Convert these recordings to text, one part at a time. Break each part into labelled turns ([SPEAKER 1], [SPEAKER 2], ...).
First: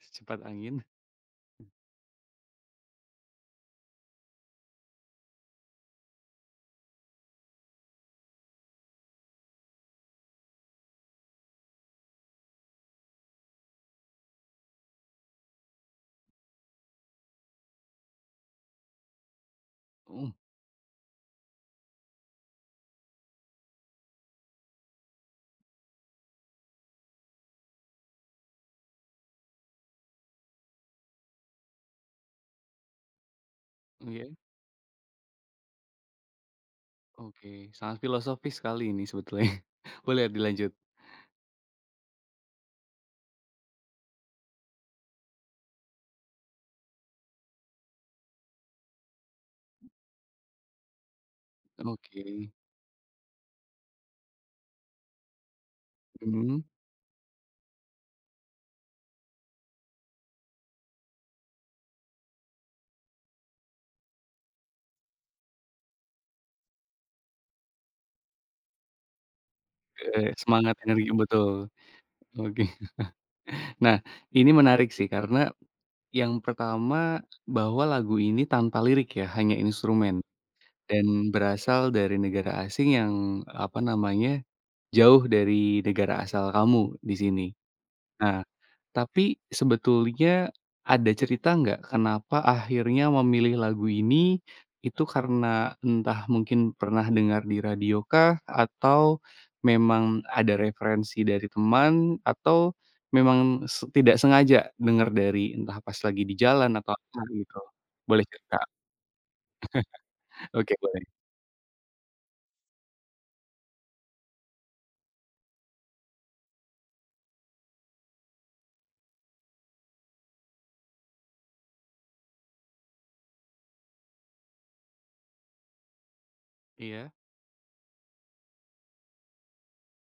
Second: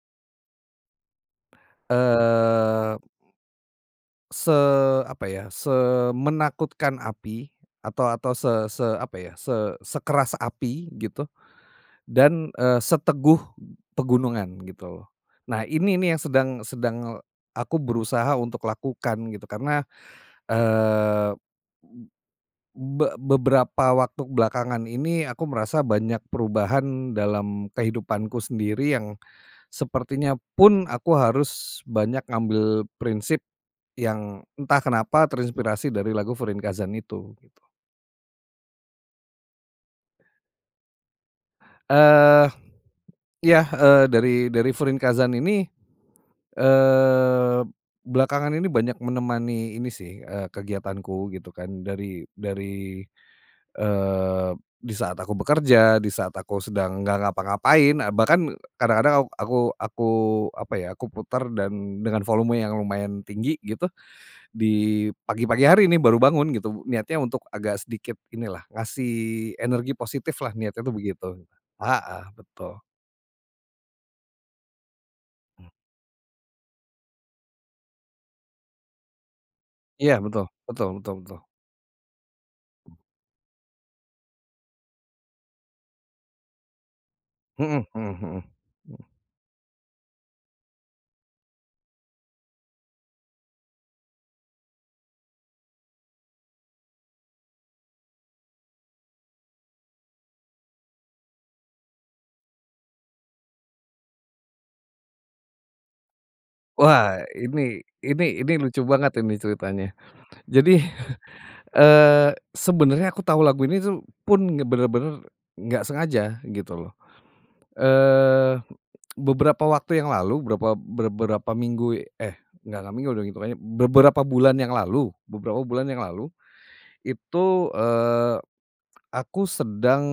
[SPEAKER 1] Secepat angin.
[SPEAKER 2] Eee. Se apa ya, semenakutkan api, atau atau se se apa ya, se sekeras api gitu, dan, eee, seteguh pegunungan, gitu loh. Nah ini nih yang sedang sedang aku berusaha untuk lakukan gitu, karena,
[SPEAKER 1] Mhm.
[SPEAKER 2] eee, be beberapa waktu belakangan ini aku merasa banyak perubahan dalam kehidupanku sendiri yang, sepertinya pun aku harus banyak ngambil prinsip,
[SPEAKER 1] Iya.
[SPEAKER 2] yang entah kenapa terinspirasi dari lagu Furinkazan itu, gitu.
[SPEAKER 1] Oke, sangat filosofis sekali ini sebetulnya. Boleh dilanjut.
[SPEAKER 2] Eee. Ya, eee, dari dari Furinkazan ini, eee, belakangan ini banyak menemani ini sih, eee, kegiatanku gitu kan, dari
[SPEAKER 1] Oke.
[SPEAKER 2] dari, eee, di saat aku bekerja, di saat aku
[SPEAKER 1] Mmm.
[SPEAKER 2] sedang nggak ngapa-ngapain, eee, bahkan kadang-kadang ak aku aku apa ya, aku putar dan, dengan volume yang lumayan tinggi, gitu, di pagi pagi hari nih baru bangun, gitu. Niatnya untuk agak sedikit inilah, ngasih energi
[SPEAKER 1] Heeh.
[SPEAKER 2] positiflah,
[SPEAKER 1] Semangat,
[SPEAKER 2] niatnya tuh
[SPEAKER 1] energi
[SPEAKER 2] begitu.
[SPEAKER 1] betul.
[SPEAKER 2] Heeh,
[SPEAKER 1] Oke.
[SPEAKER 2] betul.
[SPEAKER 1] Nah, ini menarik sih karena, yang pertama, bahwa lagu ini tanpa lirik ya, hanya
[SPEAKER 2] Iya,
[SPEAKER 1] instrumen,
[SPEAKER 2] betul. Betul betul
[SPEAKER 1] dan
[SPEAKER 2] betul.
[SPEAKER 1] berasal dari negara asing yang, apa namanya, jauh dari negara asal kamu, di sini.
[SPEAKER 2] Mhm mhm
[SPEAKER 1] Nah,
[SPEAKER 2] mhm mhm.
[SPEAKER 1] tapi sebetulnya ada cerita nggak, kenapa akhirnya memilih lagu ini, itu karena entah mungkin pernah dengar di radio kah? Atau memang ada referensi dari teman? Atau memang se tidak sengaja denger dari entah pas lagi di jalan, atau apa
[SPEAKER 2] Wah
[SPEAKER 1] gitu,
[SPEAKER 2] ini
[SPEAKER 1] boleh
[SPEAKER 2] ini ini
[SPEAKER 1] cerita?
[SPEAKER 2] lucu banget ini ceritanya.
[SPEAKER 1] Oke,
[SPEAKER 2] Jadi,
[SPEAKER 1] boleh.
[SPEAKER 2] eee, sebenarnya aku tahu lagu ini tuh pun bener-bener nggak sengaja, gitu loh. Eee, beberapa waktu yang lalu, berapa ber berapa minggu eh, enggak enggak minggu deh itungannya beberapa bulan yang lalu. Beberapa bulan yang lalu,
[SPEAKER 1] Iya.
[SPEAKER 2] itu, eee, aku sedang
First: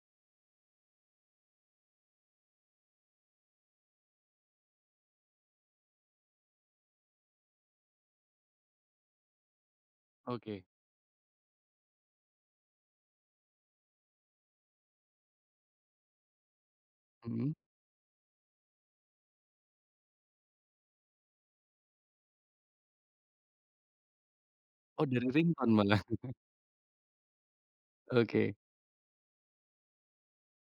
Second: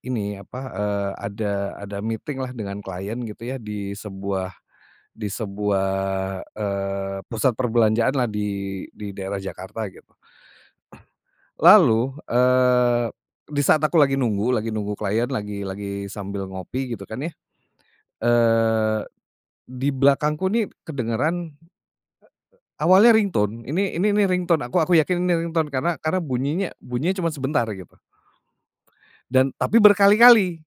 [SPEAKER 2] ini, apa, eee, ada ada meeting lah dengan klien gitu ya, di sebuah di sebuah, eee, pusat perbelanjaan lah di di daerah Jakarta, gitu.
[SPEAKER 1] Oke.
[SPEAKER 2] Lalu, eee, di saat aku lagi nunggu lagi nunggu klien lagi lagi sambil ngopi, gitu kan ya.
[SPEAKER 1] Mhm.
[SPEAKER 2] Eee, di belakangku nih kedengeran, eee, awalnya ringtone. Ini ini nih ringtone, aku aku
[SPEAKER 1] Oh,
[SPEAKER 2] yakin
[SPEAKER 1] dari
[SPEAKER 2] ini ringtone
[SPEAKER 1] ringtone
[SPEAKER 2] karena
[SPEAKER 1] malah.
[SPEAKER 2] karena bunyinya bunyinya cuma sebentar gitu.
[SPEAKER 1] Oke.
[SPEAKER 2] Dan tapi berkali-kali.